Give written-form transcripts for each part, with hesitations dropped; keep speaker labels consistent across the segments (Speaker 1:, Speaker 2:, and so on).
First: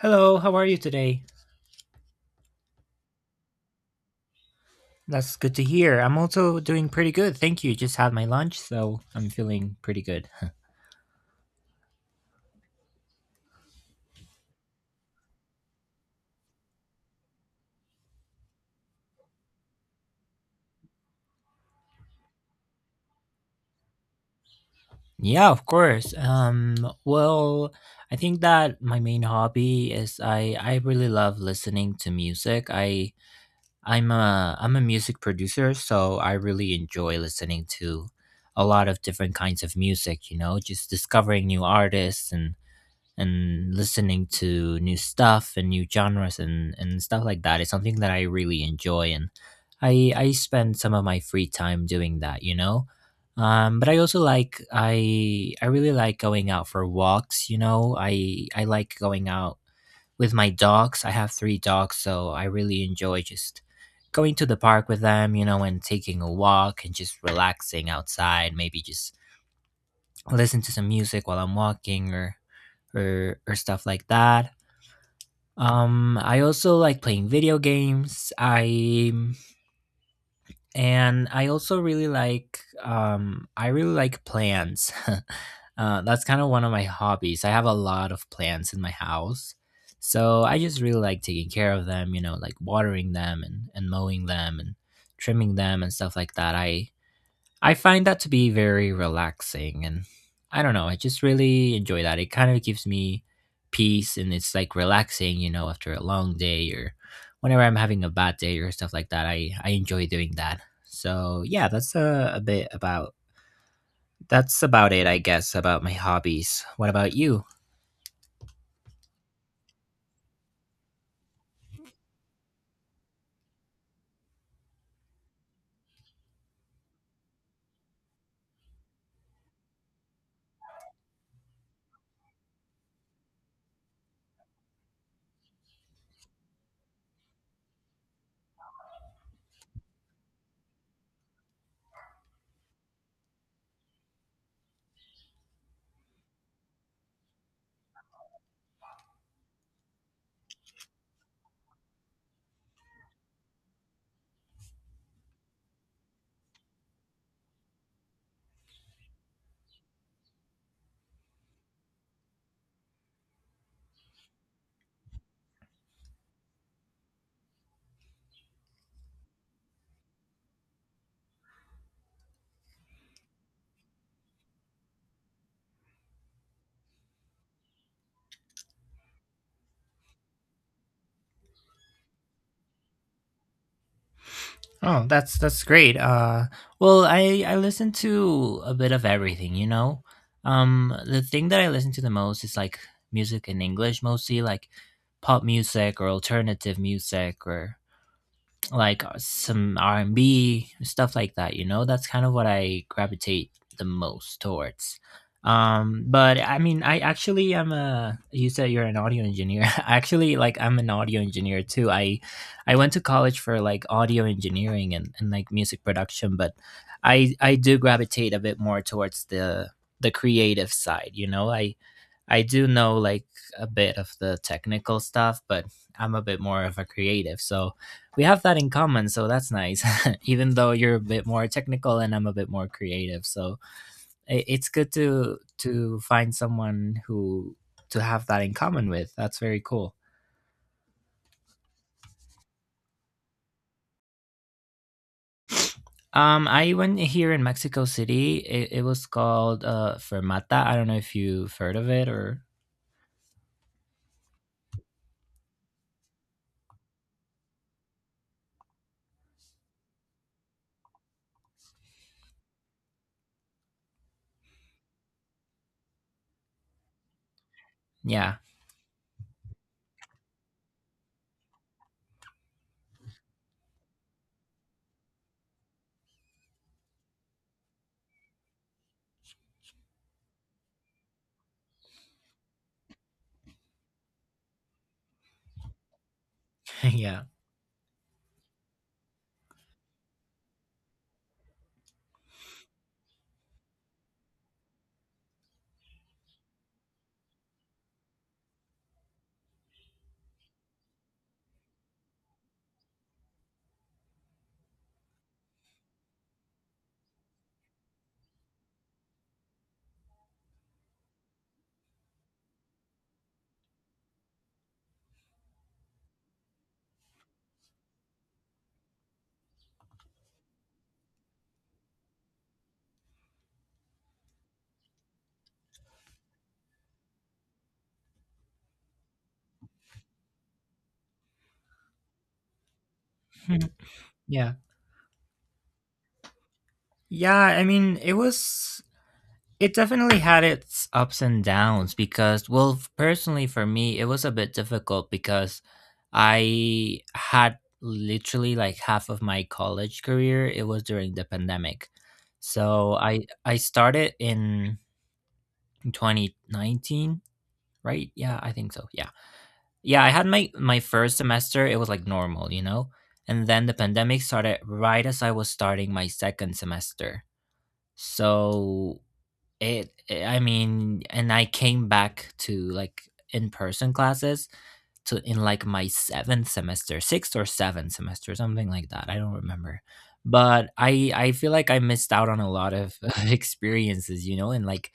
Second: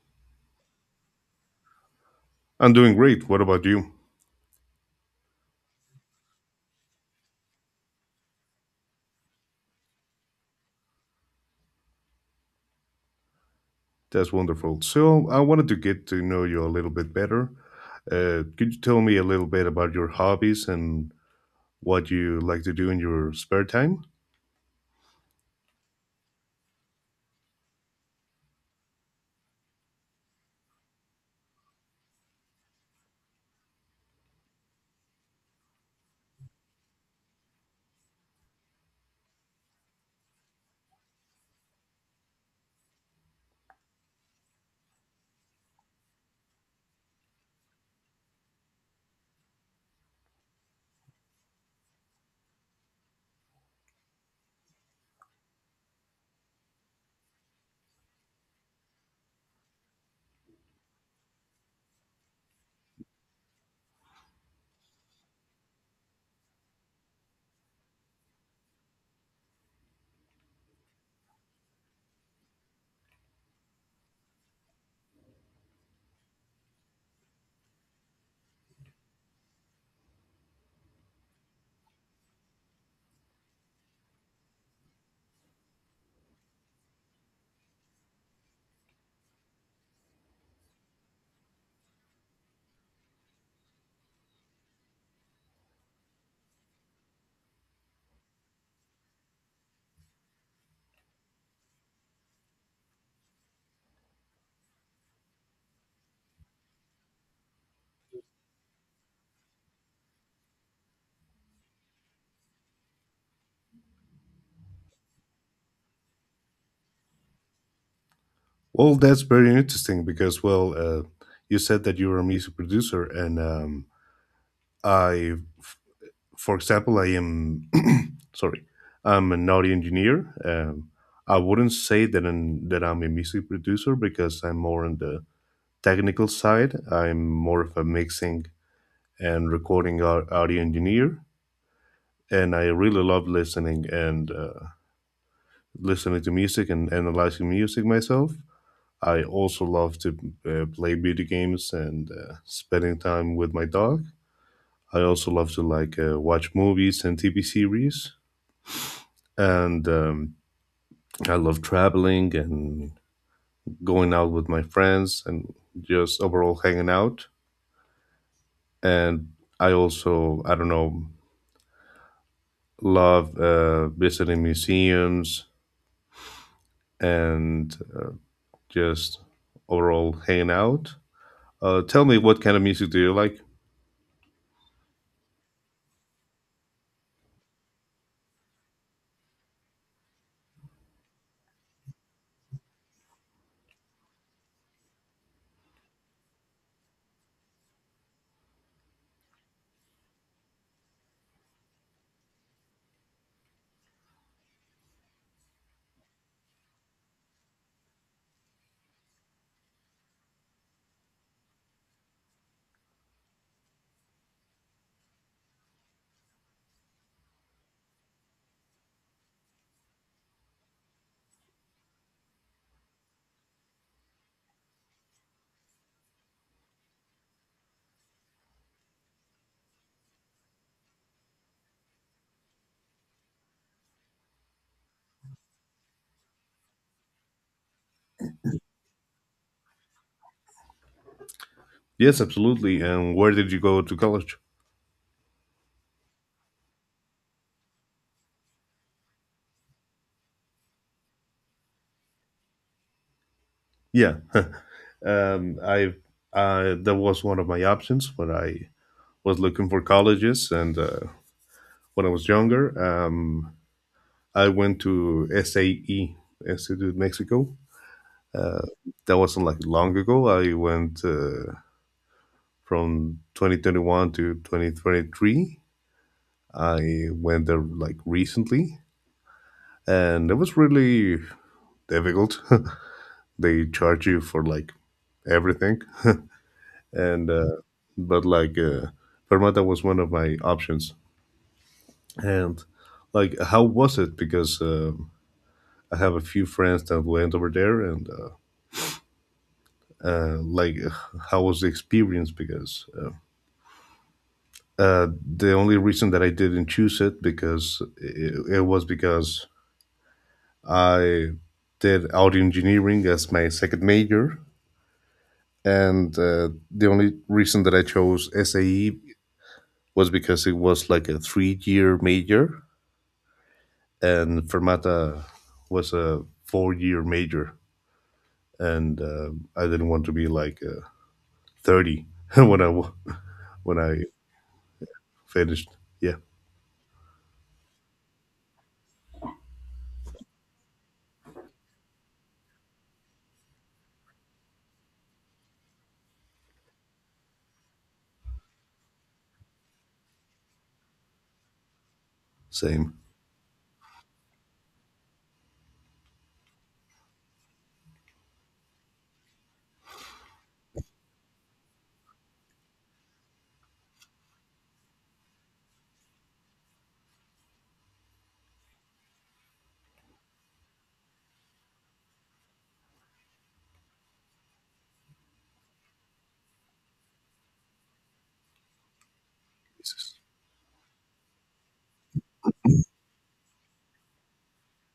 Speaker 1: Hello, how are you today?
Speaker 2: I'm doing great. What about you?
Speaker 1: That's good to hear. I'm also doing pretty good. Thank you. Just had my lunch, so I'm feeling pretty good.
Speaker 2: That's wonderful. So, I wanted to get to know you a little bit better. Could you tell me a little bit about your hobbies and what you like to do in your spare time?
Speaker 1: Yeah, of course. Well, I think that my main hobby is I really love listening to music. I'm a music producer, so I really enjoy listening to a lot of different kinds of music, you know, just discovering new artists and listening to new stuff and new genres and stuff like that is something that I really enjoy and I spend some of my free time doing that. But I also like I really like going out for walks, you know. I like going out with my dogs. I have three dogs, so I really enjoy just going to the park with them, you know, and taking a walk and just relaxing outside, maybe just listen to some music while I'm walking or or stuff like that. I also like playing video games. I and I also really like I really like plants. That's kind of one of my hobbies. I have a lot of plants in my house, so I just really like taking care of them. You know, like watering them and mowing them and trimming them and stuff like that. I find that to be very relaxing and I don't know, I just really enjoy that. It kind of gives me peace and it's like relaxing, you know, after a long day or whenever I'm having a bad day or stuff like that. I enjoy doing that. So, yeah, that's a bit about that's about it, I guess, about my hobbies. What about you?
Speaker 2: Well, that's very interesting because, you said that you are a music producer, and I, f- for example, I am, sorry, I'm an audio engineer. I wouldn't say that I'm a music producer because I'm more on the technical side. I'm more of a mixing and recording audio engineer. And I really love listening and listening to music and analyzing music myself. I also love to play video games and spending time with my dog. I also love to like watch movies and TV series. And I love traveling and going out with my friends and just overall hanging out. And I also, I don't know, love visiting museums and just overall hanging out. Tell me, what kind of music do you like?
Speaker 1: Oh, that's great. Well, I listen to a bit of everything, you know. The thing that I listen to the most is like music in English, mostly like pop music or alternative music or like some R&B stuff like that, you know? That's kind of what I gravitate the most towards. But I mean I actually am a you said you're an audio engineer. Actually like I'm an audio engineer too. I went to college for like audio engineering and like music production, but I do gravitate a bit more towards the creative side, you know? I do know like a bit of the technical stuff, but I'm a bit more of a creative. So we have that in common, so that's nice. Even though you're a bit more technical and I'm a bit more creative, so it's good to find someone who to have that in common with. That's very cool.
Speaker 2: Yes, absolutely. And where did you go to college?
Speaker 1: I went here in Mexico City. It was called Fermata. I don't know if you've heard of it or
Speaker 2: Yeah, I that was one of my options when I was looking for colleges, and when I was younger, I went to SAE Institute Mexico.
Speaker 1: yeah.
Speaker 2: Uh, that wasn't like long ago. I went from 2021 to 2023. I went there like recently, and it was really difficult. They charge you for like everything,
Speaker 1: Yeah.
Speaker 2: and but like Fermata was one of my options. And like, how was it? Because I have a few friends that went over there, and like, how was the experience? Because uh, the only reason that I didn't choose it was because I did audio engineering as my second major and the only reason that I chose SAE was because it was like a three-year major, and Fermata was a four-year major, and I didn't want to be like 30 when I wa- when I
Speaker 1: Yeah.
Speaker 2: finished. Yeah,
Speaker 1: Yeah, I mean, it was. It definitely had its ups and downs because, well, personally for me, it was a bit difficult because I had literally like half of my college career. It was during the pandemic.
Speaker 2: same.
Speaker 1: So I started in 2019, right? Yeah, I think so. Yeah. Yeah, I had my first semester, it was like normal, you know? And then the pandemic started right as I was starting my second semester. So it eh, I mean, and I came back to like in-person classes to in like my 7th semester, 6th or 7th semester, something like that. I don't remember.
Speaker 2: Jesus.
Speaker 1: But I feel like I missed out on a lot of experiences, you know, and like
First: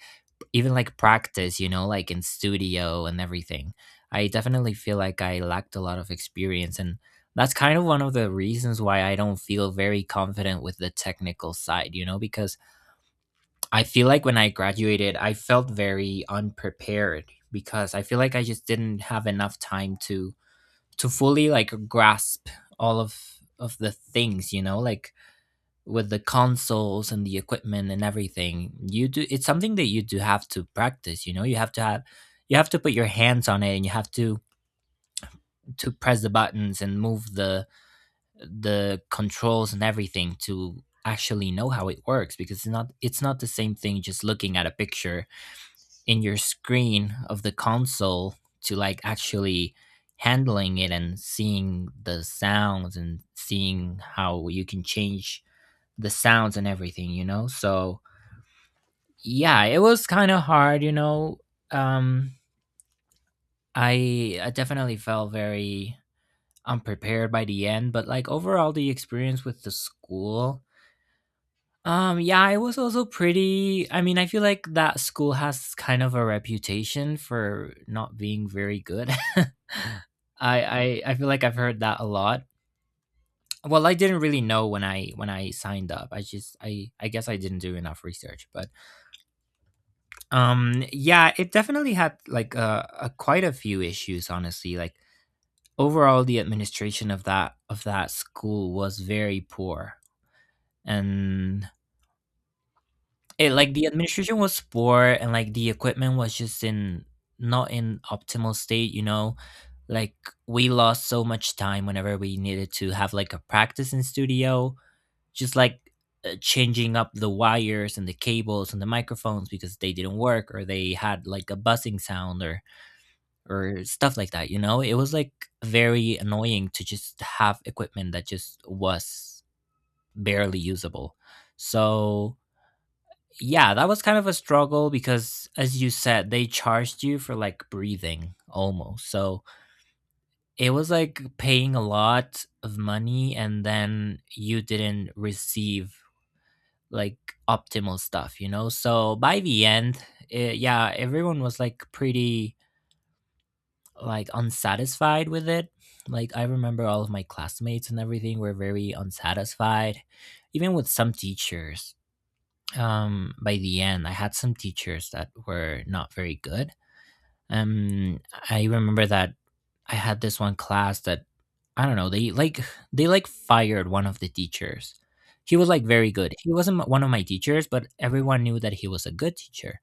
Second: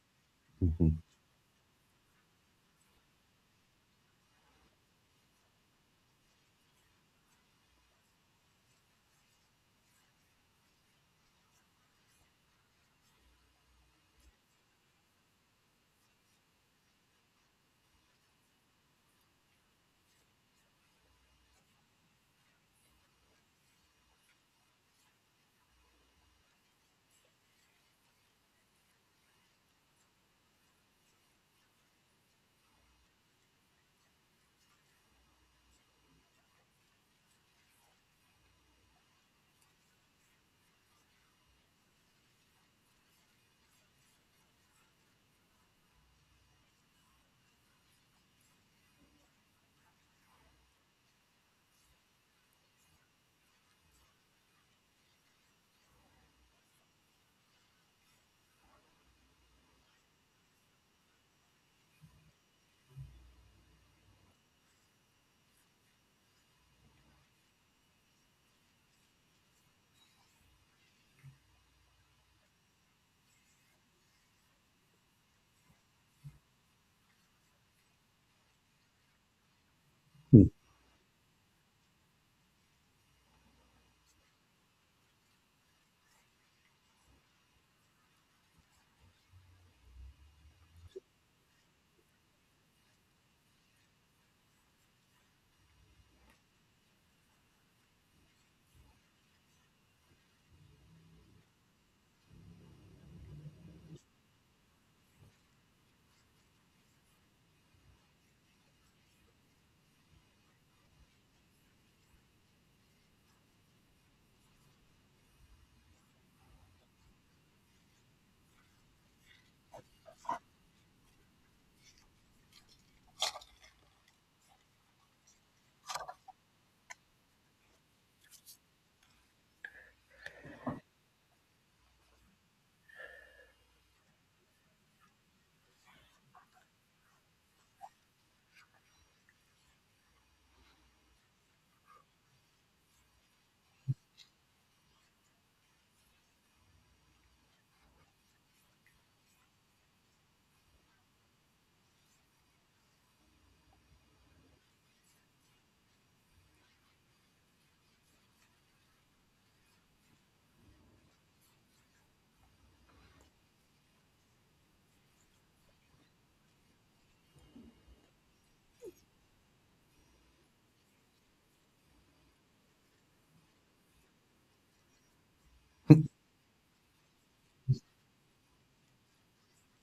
Speaker 1: even
Speaker 2: Mhm.
Speaker 1: like practice, you know, like in studio and everything. I definitely feel like I lacked a lot of experience and that's kind of one of the reasons why I don't feel very confident with the technical side, you know, because I feel like when I graduated, I felt very unprepared because I feel like I just didn't have enough time to fully like grasp all of the things, you know, like with the consoles and the equipment and everything. You do It's something that you do have to practice, you know. You have to put your hands on it and you have to press the buttons and move the controls and everything to actually know how it works because it's not the same thing just looking at a picture in your screen of the console to like actually handling it and seeing the sounds and seeing how you can change the sounds and everything, you know. So yeah, it was kind of hard, you know. um I definitely felt very unprepared by the end, but like overall the experience with the school. Yeah, it was also pretty. I mean, I feel like that school has kind of a reputation for not being very good. I,
Speaker 2: Mm.
Speaker 1: I feel like I've heard that a lot. Well, I didn't really know when I signed up. I guess I didn't do enough research, but yeah, it definitely had like a quite a few issues honestly. Like overall the administration of that school was very poor. And it like the administration was poor and like the equipment was just in not in optimal state, you know, like we lost so much time whenever we needed to have like a practice in studio, just like changing up the wires and the cables and the microphones because they didn't work or they had like a buzzing sound or stuff like that, you know. It was like very annoying to just have equipment that just was barely usable. So yeah, that was kind of a struggle because, as you said, they charged you for like breathing almost. So it was like paying a lot of money and then you didn't receive like optimal stuff, you know? So by the end, yeah, everyone was like pretty like unsatisfied with it. Like I remember all of my classmates and everything were very unsatisfied, even with some teachers. By the end I had some teachers that were not very good. um I remember that I had this one class that I don't know, they like fired one of the teachers. He was like very good. He wasn't m- one of my teachers, but everyone knew that he was a good teacher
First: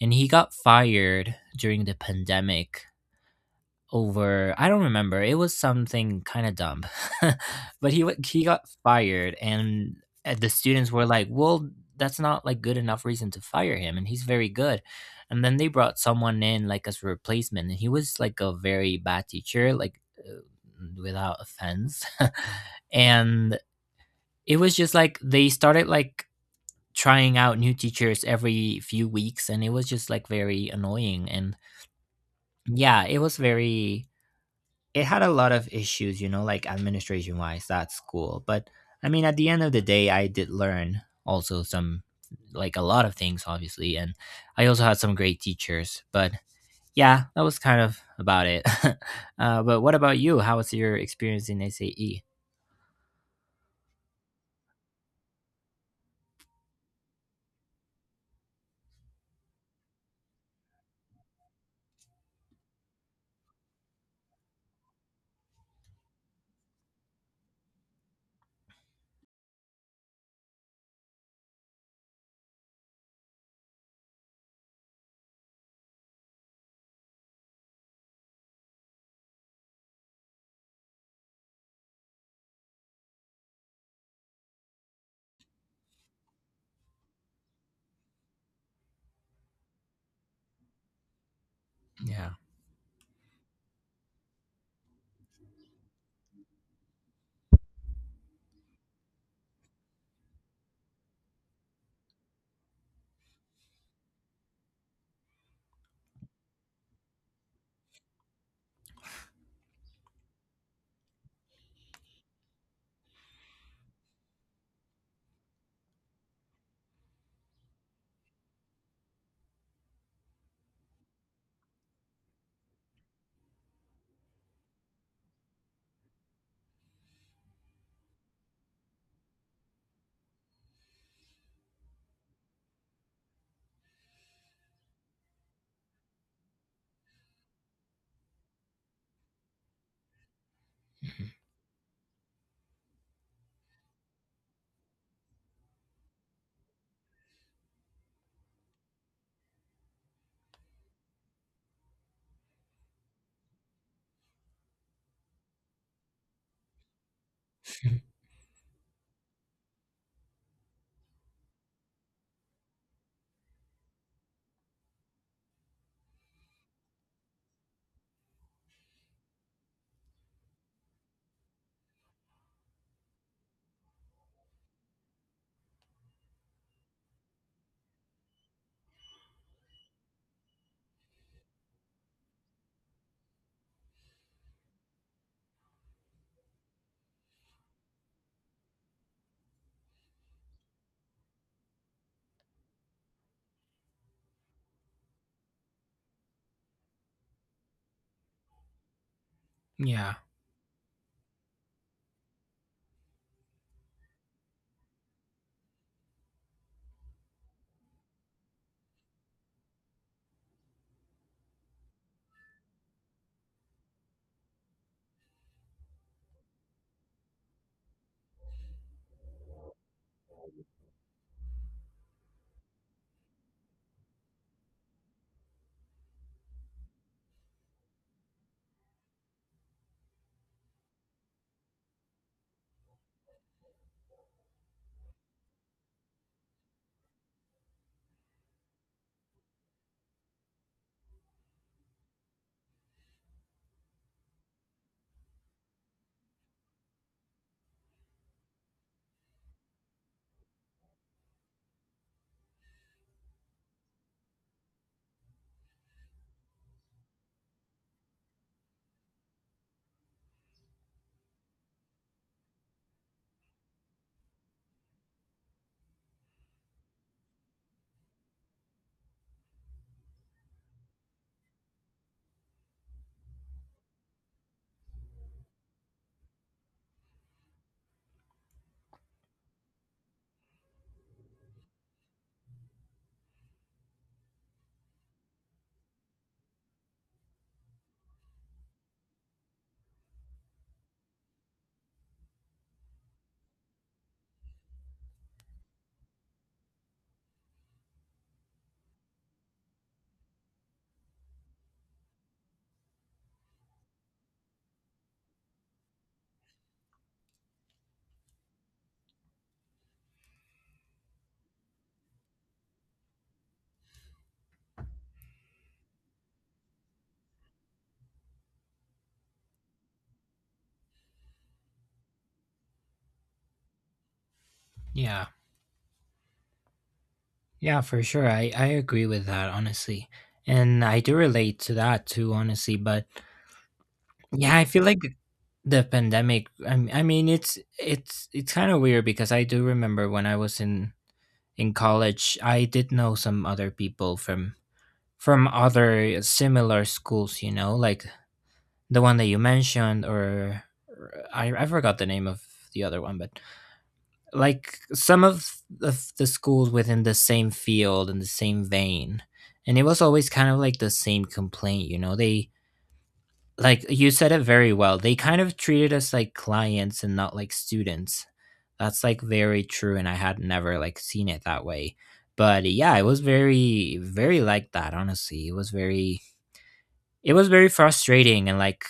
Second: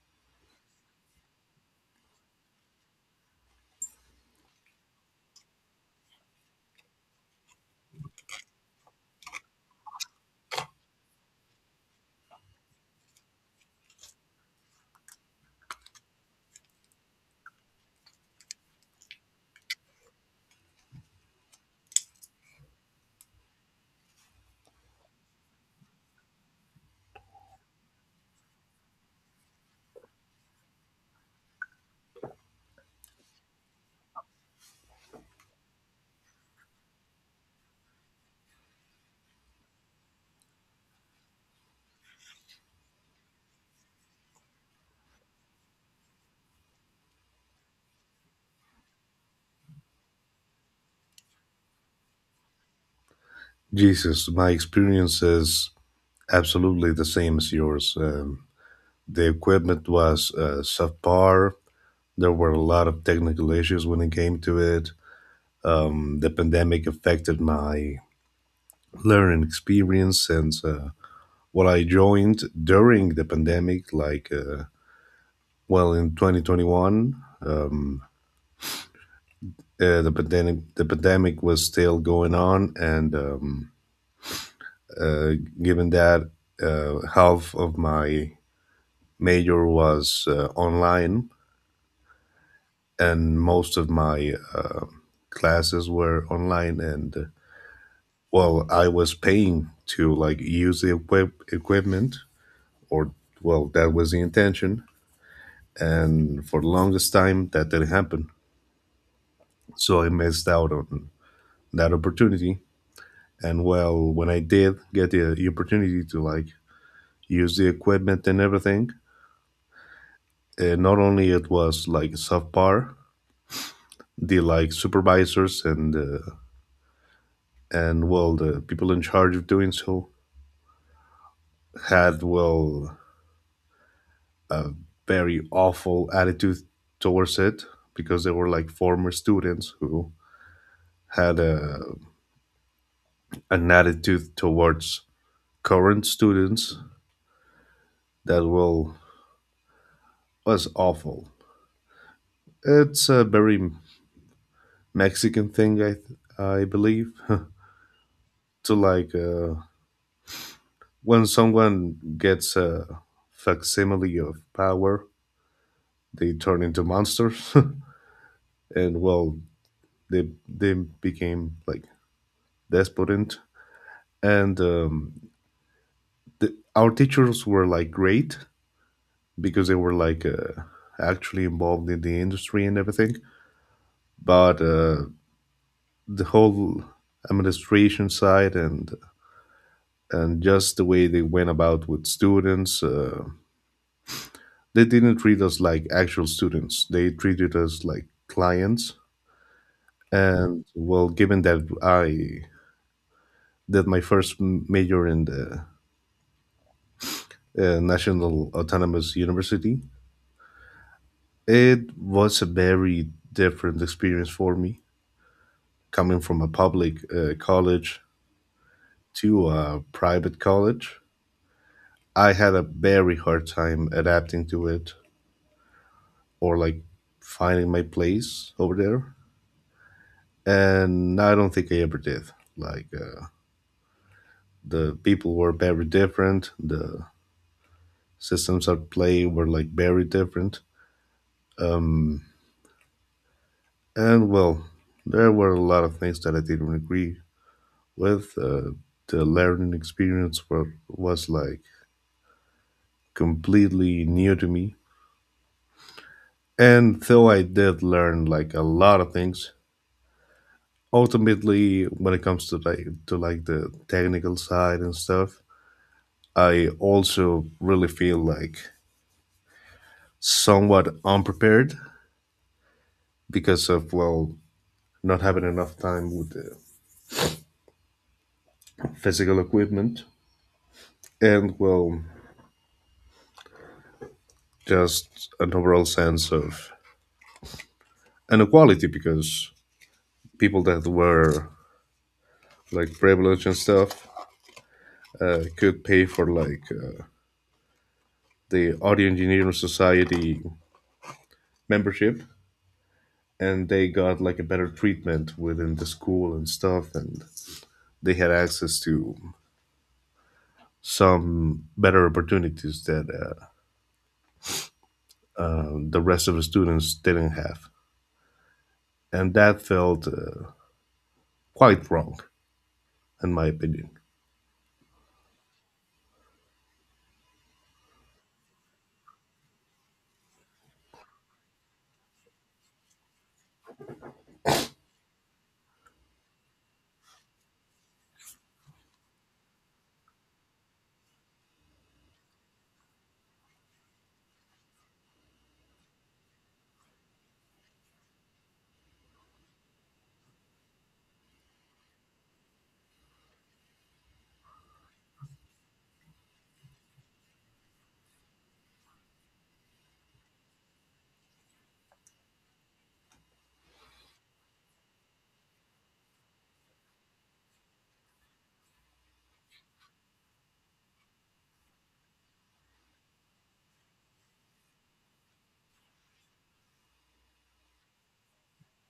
Speaker 1: and he got fired during the pandemic over I don't remember. It was something kind of dumb. but he wa He got fired and the students were like, "Well, that's not like good enough reason to fire him and he's very good." And then they brought someone in like as a replacement and he was like a very bad teacher, like without offense. And it was just like they started like trying out new teachers every few weeks and it was just like very annoying. And yeah, it was very it had a lot of issues, you know, like administration wise, that's cool. But I mean, at the end of the day, I did learn also like a lot of things, obviously. And I also had some great teachers. But yeah, that was kind of about it. But what about you? How was your experience in SAE?
Speaker 2: Jesus, my experience is absolutely the same as yours. The equipment was subpar. There were a lot of technical issues when it came to it. The pandemic affected my learning experience and what I joined during the pandemic, well, in 2021, um, pandemic, the pandemic was still going on. And uh, given that half of my major was online
Speaker 1: Yeah.
Speaker 2: and most of my classes were online and well I was paying to like use the equipment or well, that was the intention. And for the longest time, that didn't happen. So I missed out on that opportunity. And well, when I did get the opportunity to like use the equipment and everything, not only it was like subpar, the like supervisors and and well, the people in charge of doing so had well very awful attitude towards it because they were like former students who
Speaker 1: Mhm.
Speaker 2: had a an attitude towards current students that will was awful. It's a very Mexican thing, I believe, to like when someone gets a facsimile of power, they turn into monsters, and well, they became like despotent, and our teachers were like great because they were like actually involved in the industry and everything, but the whole administration side and just the way they went about with students. They didn't treat us like actual students. They treated us like clients.
Speaker 1: Yeah.
Speaker 2: And well, given that I did my first major in the National Autonomous University, it was a very different experience for me coming from a public college to a private college. I had a very hard time adapting to it. Or like finding my place over there. And I don't think I ever did. Like the people were very different. The systems at play were like very different. And well, there were a lot of things that I didn't agree with. The learning experience was like completely new to me. And though I did learn like a lot of things, ultimately when it comes to like the technical side and stuff, I also really feel like somewhat unprepared because of well not having enough time with the physical equipment and well just an overall sense of inequality because people that were like privileged and stuff could pay for like the audio engineering society membership and they got like a better treatment within the school and stuff and they had access to some better opportunities that the rest of the students didn't have. And that felt quite wrong, in my opinion.
Speaker 1: Yeah. Yeah, for sure. I agree with that, honestly. And I do relate to that too, honestly. But yeah, I feel like the pandemic, I mean, it's kind of weird because I do remember when I was in college, I did know some other people from other similar schools, you know, like the one that you mentioned, or or I forgot the name of the other one, but like some of the schools within the same field and the same vein, and it was always kind of like the same complaint, you know, they like you said it very well. They kind of treated us like clients and not like students. That's like very true, and I had never like seen it that way. But yeah, it was very, very like that. Honestly, it was very frustrating and like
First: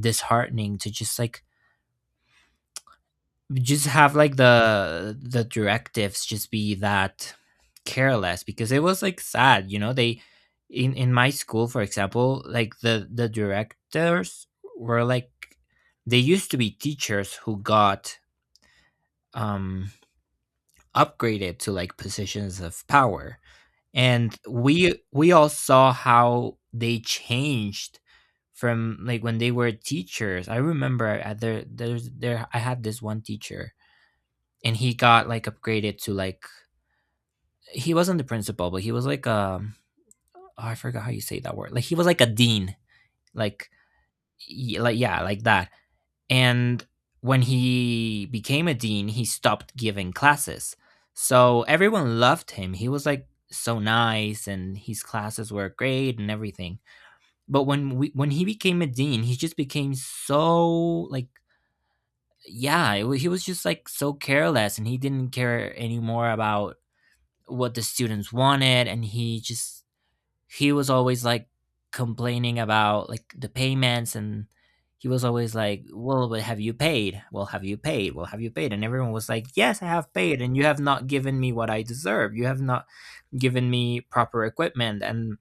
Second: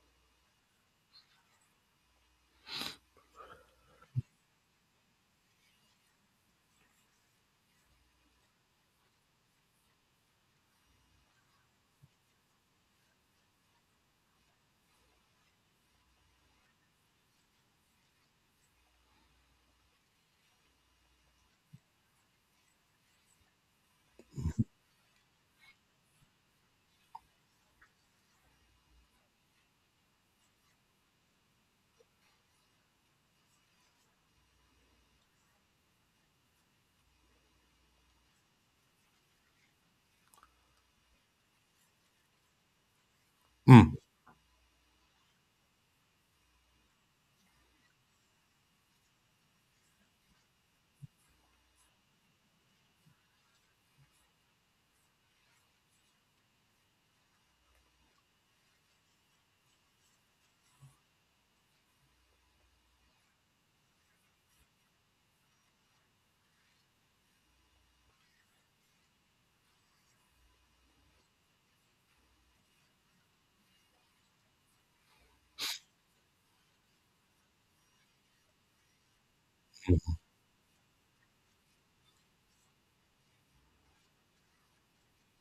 Speaker 1: disheartening to just like just have like the directives just be that careless because it was like sad. They in my school, for example, like the directors were like they used to be teachers who got um upgraded to like positions of power, and we all saw how they changed from like when they were teachers. I remember at there there's there I had this one teacher, and he got like upgraded to like he wasn't the principal, but he was like oh, I forgot how you say that word, like he was like a dean, like
Speaker 2: Mm.
Speaker 1: like yeah, like that. And when he became a dean, he stopped giving classes, so everyone loved him. He was like so nice and his classes were great and everything. But when he became a dean, he just became so like yeah, he was just like so careless, and he didn't care anymore about what the students wanted, and he was always like complaining about like the payments and. He was always like, "Well, but have you paid? Well, have you paid? Well, have you paid?" And everyone was like, "Yes, I have paid, and you have not given me what I deserve. You have not given me proper equipment, and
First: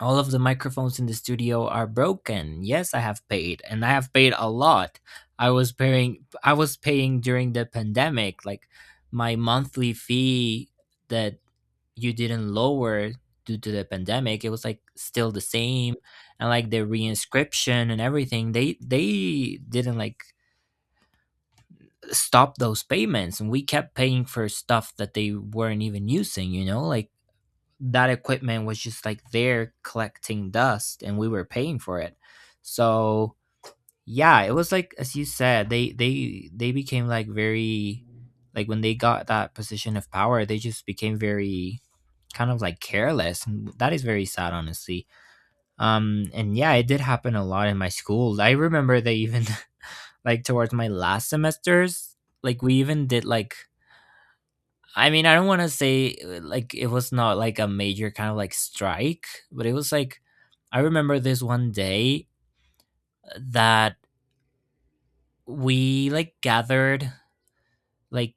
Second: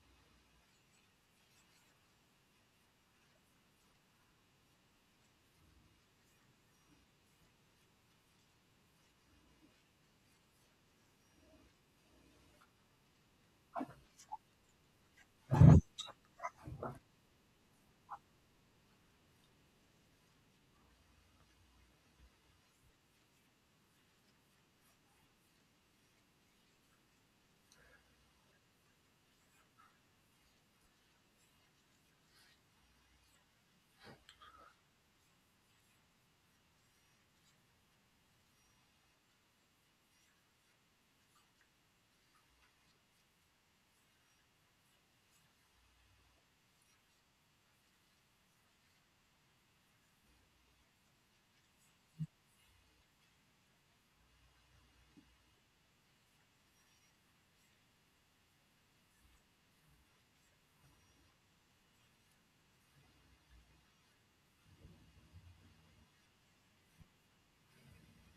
Speaker 1: all of the microphones in the studio are broken. Yes, I have paid, and I have paid a lot. I was paying during the pandemic, like my monthly fee that you didn't lower due to the pandemic. It was like still the same. And like the reinscription and everything, they didn't like stop those payments, and we kept paying for stuff that they weren't even using, you know? Like that equipment was just like there collecting dust, and we were paying for it." So yeah, it was like as you said, they became like very, like when they got that position of power, they just became very kind of like careless, and that is very sad, honestly. Um, and yeah, it did happen a lot in my school. I remember they even like towards my last semesters, like we even did like, I mean, I don't want to say like it was not like a major kind of like strike, but it was like I remember this one day that we like gathered, like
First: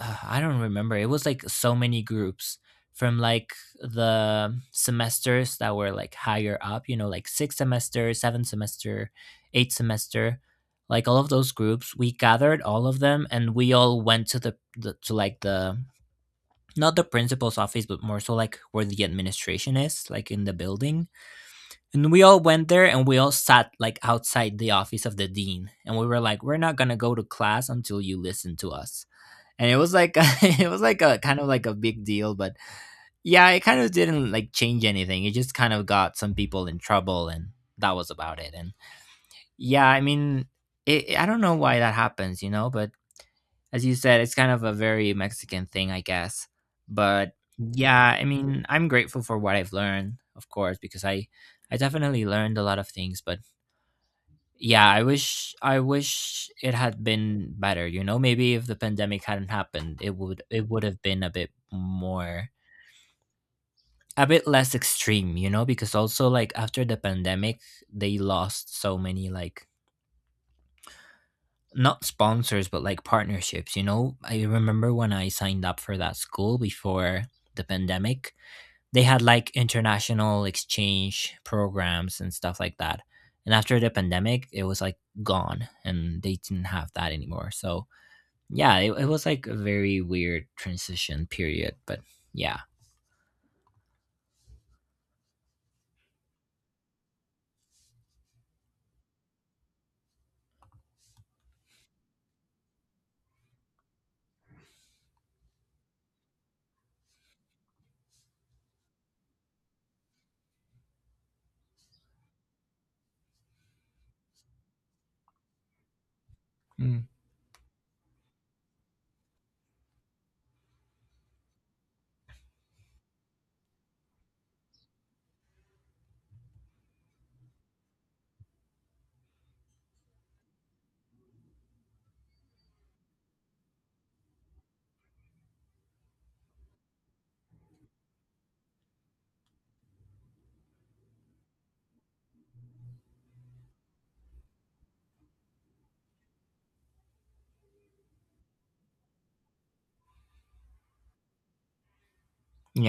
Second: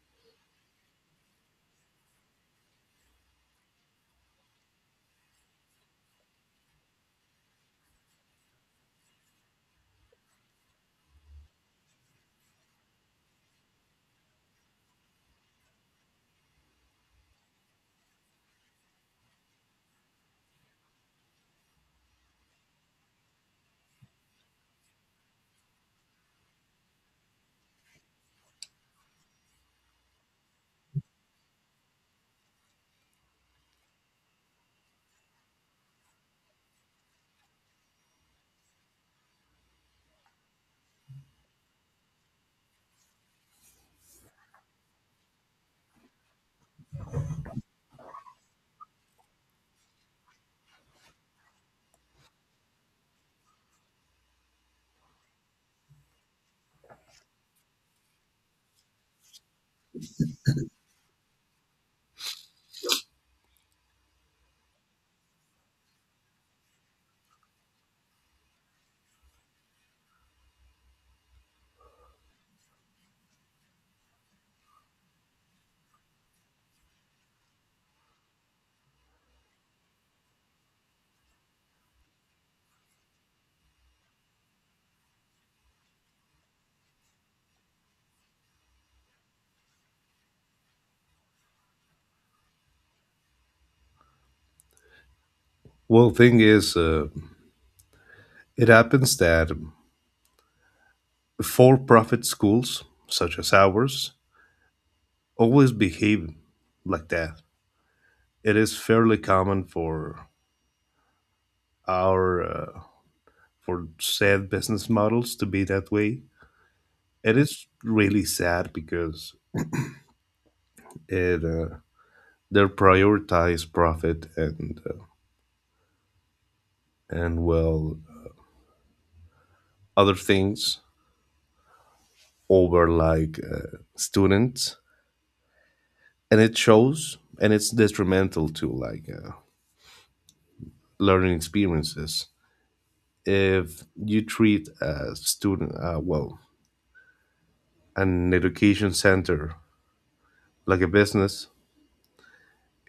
Speaker 1: I don't remember. It was like so many groups from like the semesters that were like higher up, you know, like six semester, seven semester, eight semester, like all of those groups. We gathered all of them and we all went to like the, not the principal's office, but more so like where the administration is, like in the building. And we all went there and we all sat like outside the office of the dean. And we were like, we're not gonna go to class until you listen to us. And it was like it was like a kind of like a big deal, but yeah, it kind of didn't like change anything. It just kind of got some people in trouble, and that was about it. And yeah, I mean, I don't know why that happens, you know, but as you said, it's kind of a very Mexican thing, I guess. But yeah, I mean, I'm grateful for what I've learned, of course, because I definitely learned a lot of things, but yeah, I wish it had been better, you know? Maybe if the pandemic hadn't happened, it would have been a bit more, a bit less extreme, you know, because also like after the pandemic, they lost so many like not sponsors but like partnerships, you know. I remember when I signed up for that school before the pandemic, they had like international exchange programs and stuff like that. And after the pandemic, it was like gone, and they didn't have that anymore. So yeah, it was like a very weird transition period. But yeah.
Speaker 2: Well, thing is, it happens that for profit schools, such as ours, always behave like that. It is fairly common for our for said business models to be that way.
Speaker 1: Mm.
Speaker 2: It is really sad because it they prioritize profit and and well other things over like students and it shows and it's detrimental to like learning experiences if you treat a student well an education center like a business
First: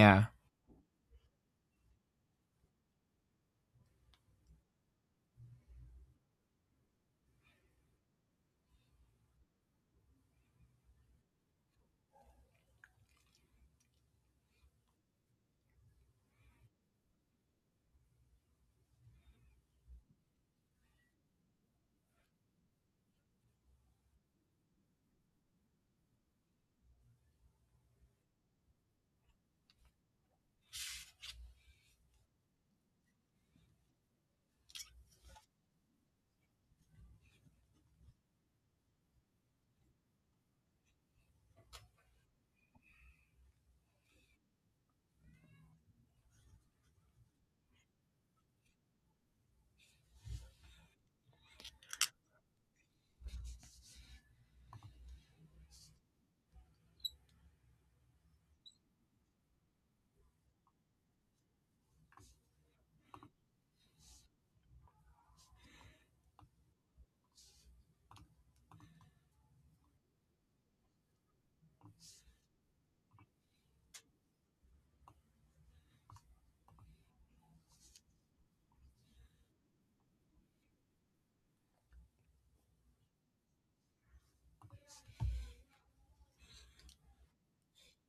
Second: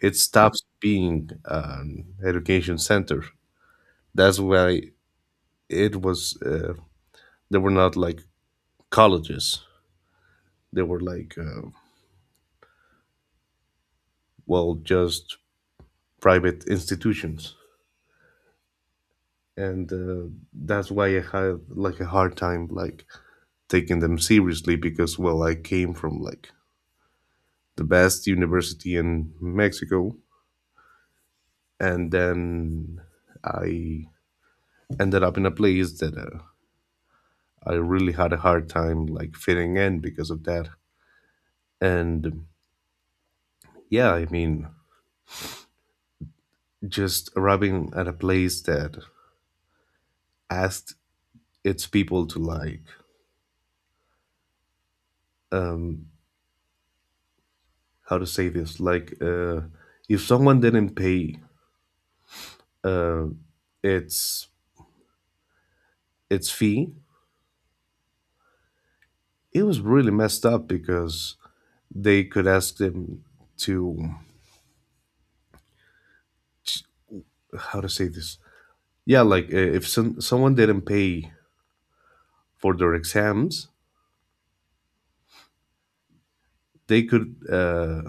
Speaker 2: it stops being an education center. That's why it was they were not like colleges, they were like well just private institutions, and that's why I had like a hard time like taking them seriously because well I came from like the best university in Mexico and then I ended up in a place that I really had a hard time like fitting in because of that. And yeah, I mean, just arriving at a place that asked its people to like um how to say this, if someone didn't pay uh, its its fee. It was really messed up because they could ask them to how to say this. Yeah, like if someone didn't pay for their exams, they could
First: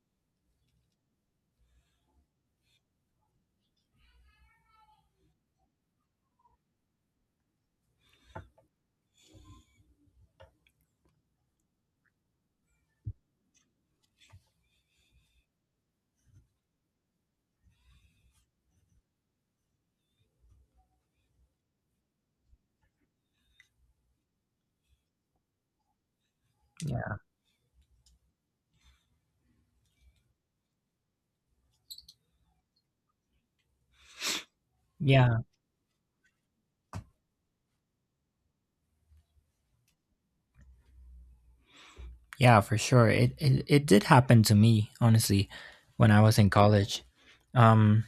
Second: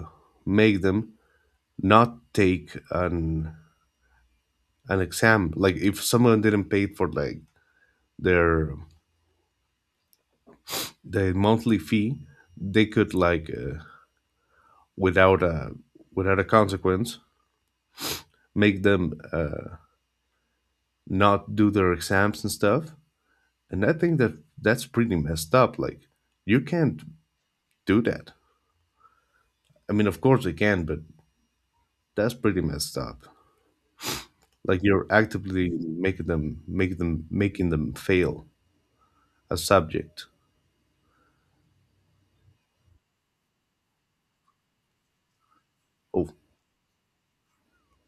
Speaker 2: make them not take an exam. Like if someone didn't pay for like their their monthly fee, they could like without a without a consequence make them not do their exams and stuff. And I think that that's pretty messed up. Like, you can't
Speaker 1: yeah,
Speaker 2: do that. I mean, of course they can, but that's pretty messed up. Like you're
Speaker 1: yeah,
Speaker 2: actively making them, making them fail a subject.
Speaker 1: yeah, for sure, it did happen to me, honestly, when I
Speaker 2: Oh,
Speaker 1: was in college. Um,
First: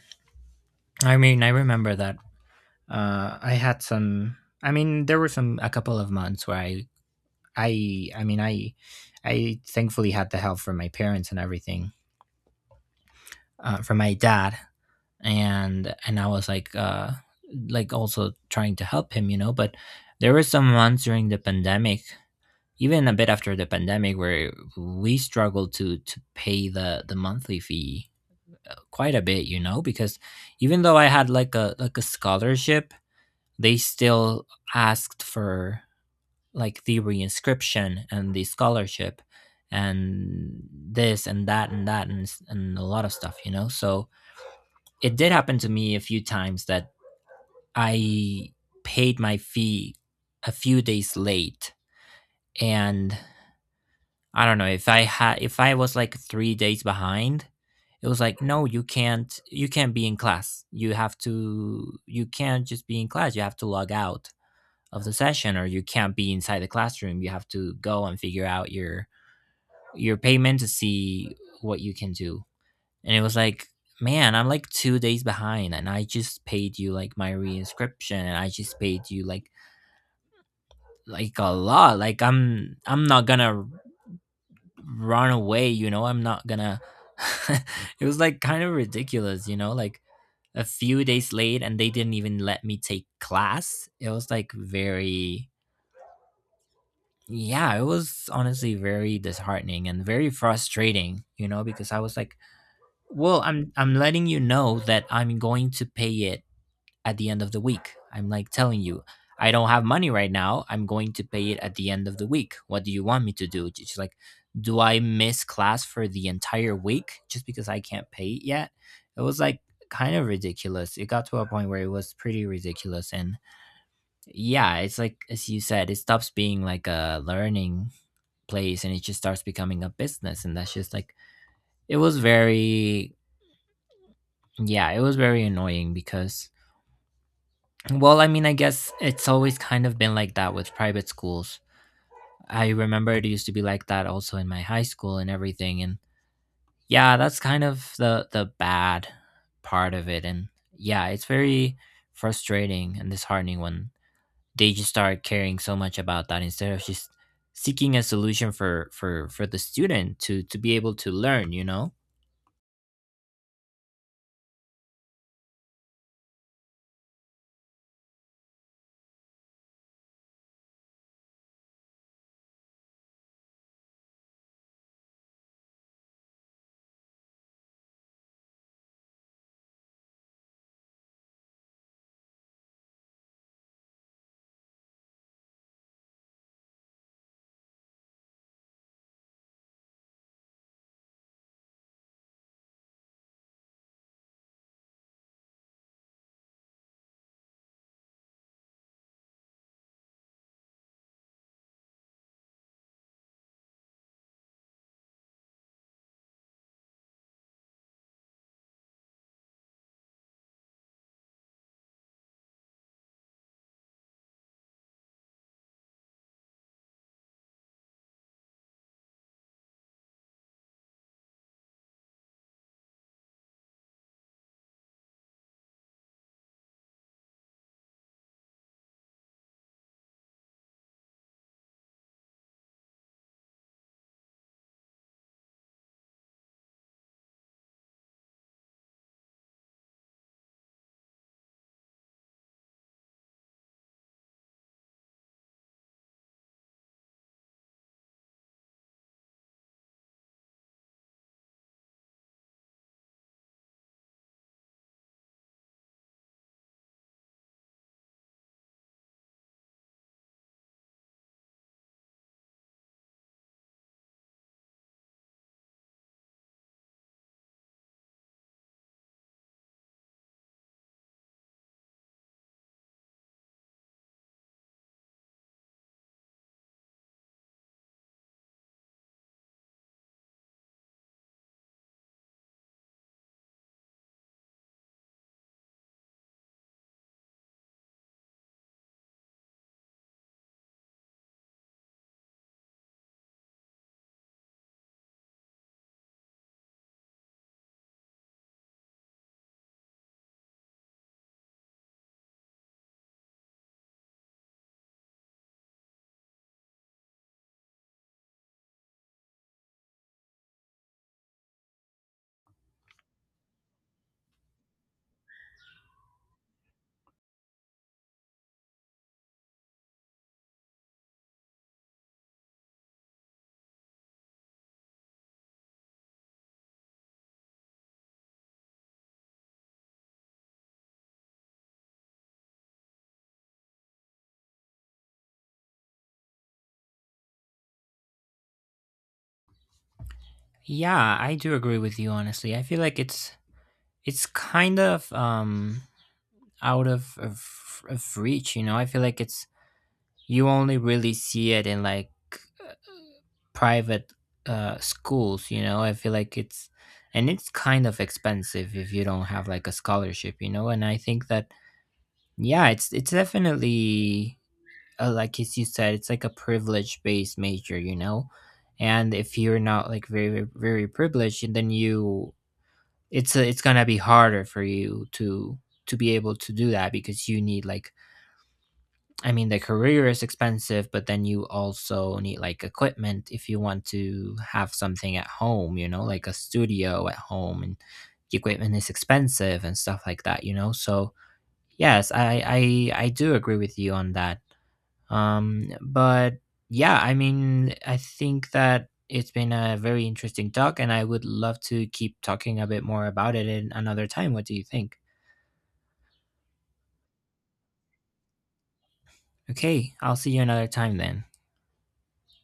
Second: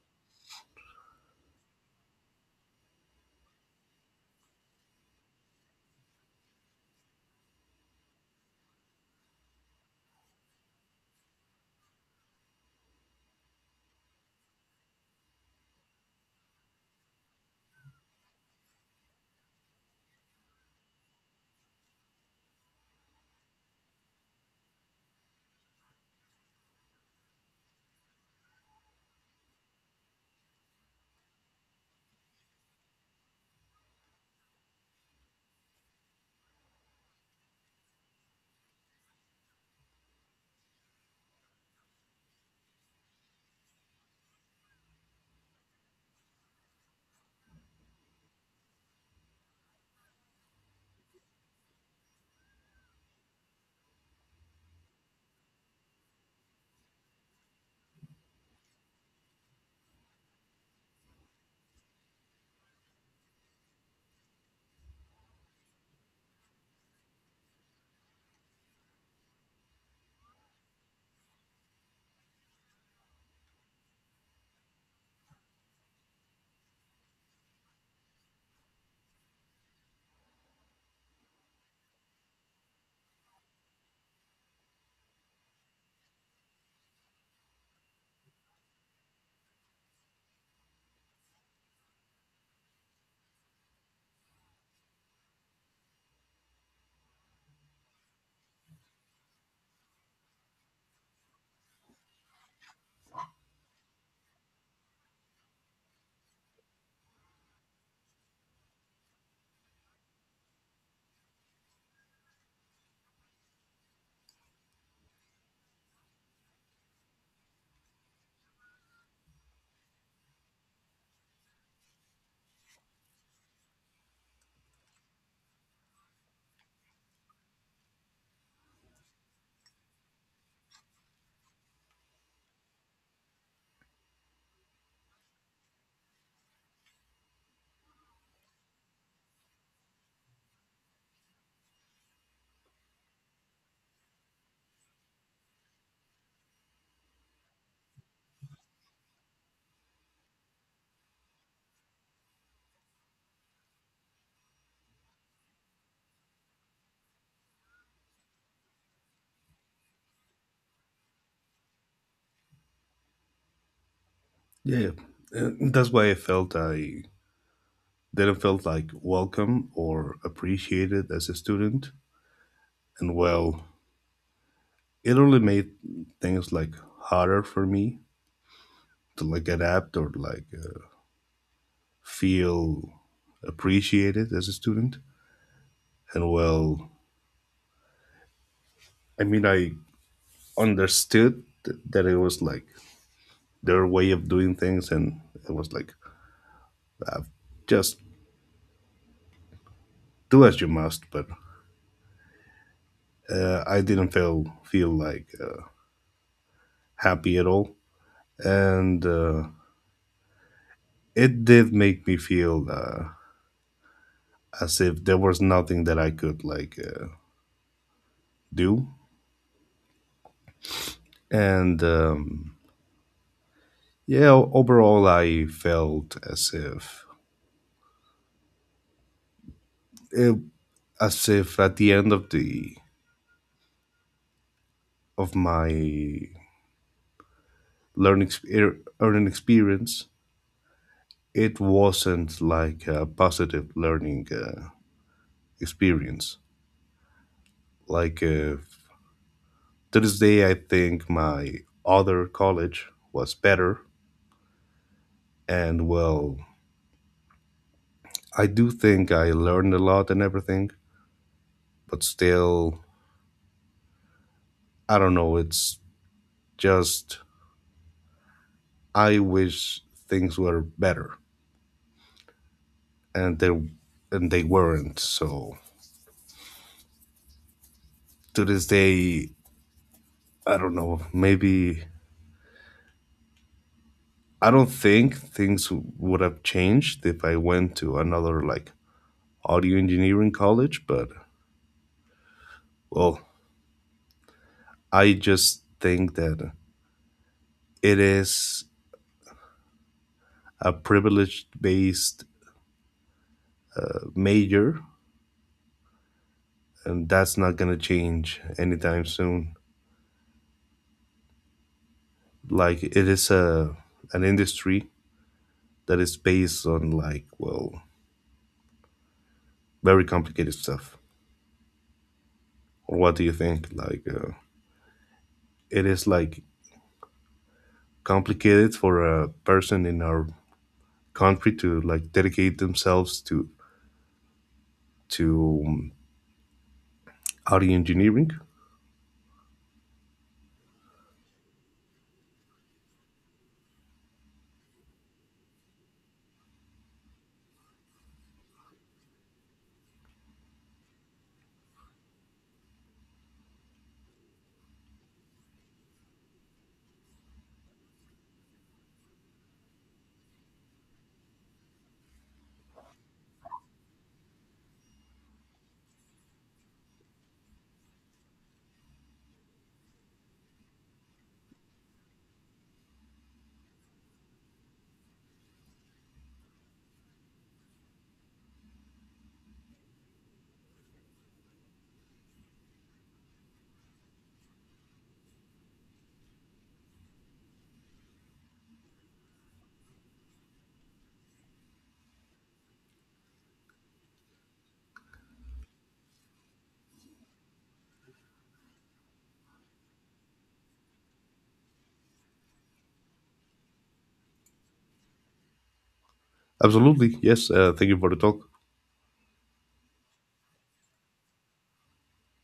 Speaker 1: I mean, I remember that uh i had some I mean, there were some, a couple of months where I mean, I thankfully had the help from my parents and everything, from my dad. And I was like also trying to help him, you know. But there were some months during the pandemic, even a bit after the pandemic, where we struggled to pay the monthly fee quite a bit, you know, because even though I had like a scholarship, they still asked for like the reinscription and the scholarship, and this and that, and that, and a lot of stuff, you know. So it did happen to me a few times that I paid my fee a few days late. And I don't know if I had if I was like 3 days behind. It was like, no, you can't be in class, you have to, you can't just, be in class, you have to log out of the session, or you can't be inside the classroom, you have to go and figure out your payment to see what you can do. And it was like, man, I'm like 2 days behind, and I just paid you like my reinscription, and I just paid you like a lot. Like I'm not gonna run away, you know, I'm not gonna— it was like kind of ridiculous, you know, like a few days late and they didn't even let me take class. It was like very— yeah, it was honestly very disheartening and very frustrating, you know, because I was like, well, I'm letting you know that I'm going to pay it at the end of the week. I'm like telling you, I don't have money right now. I'm going to pay it at the end of the week. What do you want me to do? She's like, do I miss class for the entire week just because I can't pay it yet? It was like kind of ridiculous. It got to a point where it was pretty ridiculous. And yeah, it's like as you said, it stops being like a learning place and it just starts becoming a business, and that's just like it was very— yeah, it was very annoying because, well, I mean, I guess it's always kind of been like that with private schools. I remember it used to be like that also in my high school and everything. And yeah, that's kind of the bad part of it. And yeah, it's very frustrating and disheartening when they just start caring so much about that instead of just seeking a solution for the student to be able to learn. You know?
Speaker 2: yeah. That's why I felt I didn't felt like welcome or appreciated as a student. And well, it only made things like harder for me to like adapt or like feel appreciated as a student. And well, I mean, I understood that it was like their way of doing things, and it was like uh, just do as you must. But I didn't feel like happy at all, and it did make me feel as if there was nothing that I could like do. And yeah, overall, I felt as if it, as if at the end of the of my learning exper- earning experience, it wasn't like a positive learning experience. Like to this day, I think my other college was better, and well, I do think I learned a lot and everything, but still, I don't know. It's just I wish things were better, and they and they weren't. So to this day, I don't know. Maybe I don't think things would have changed if I went to another like audio engineering college, but well, I just think that it is a privilege based major and that's not going to change anytime soon. Like it is a an industry that is based on like well, very complicated stuff. Or what do you think? Like it is like complicated for a person in our country to like dedicate themselves to to um, audio engineering.
Speaker 1: Yeah, I do agree with you. Honestly, I feel like it's kind of out of reach, you know. I feel like it's, you only really see it in like uh, private schools, you know. I feel like it's, and it's kind of expensive if you don't have like a scholarship, you know. And I think that yeah, it's definitely like as you said, it's like a privilege based major, you know. And if you're not like very, very, very privileged, then you, it's gonna be harder for you to be able to do that because you need like, I mean, the career is expensive, but then you also need like equipment if you want to have something at home, you know, like a studio at home, and the equipment is expensive and stuff like that, you know. So yes, I do agree with you on that. But yeah, I mean, I think that it's been a very interesting talk, and I would love to keep talking a bit more about it in another time. What do you think?
Speaker 2: Absolutely, yes. Thank you for the talk.
Speaker 1: Okay, I'll see you another time, then.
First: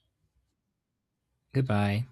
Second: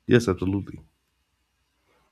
Speaker 2: Yes, absolutely.
Speaker 1: Goodbye.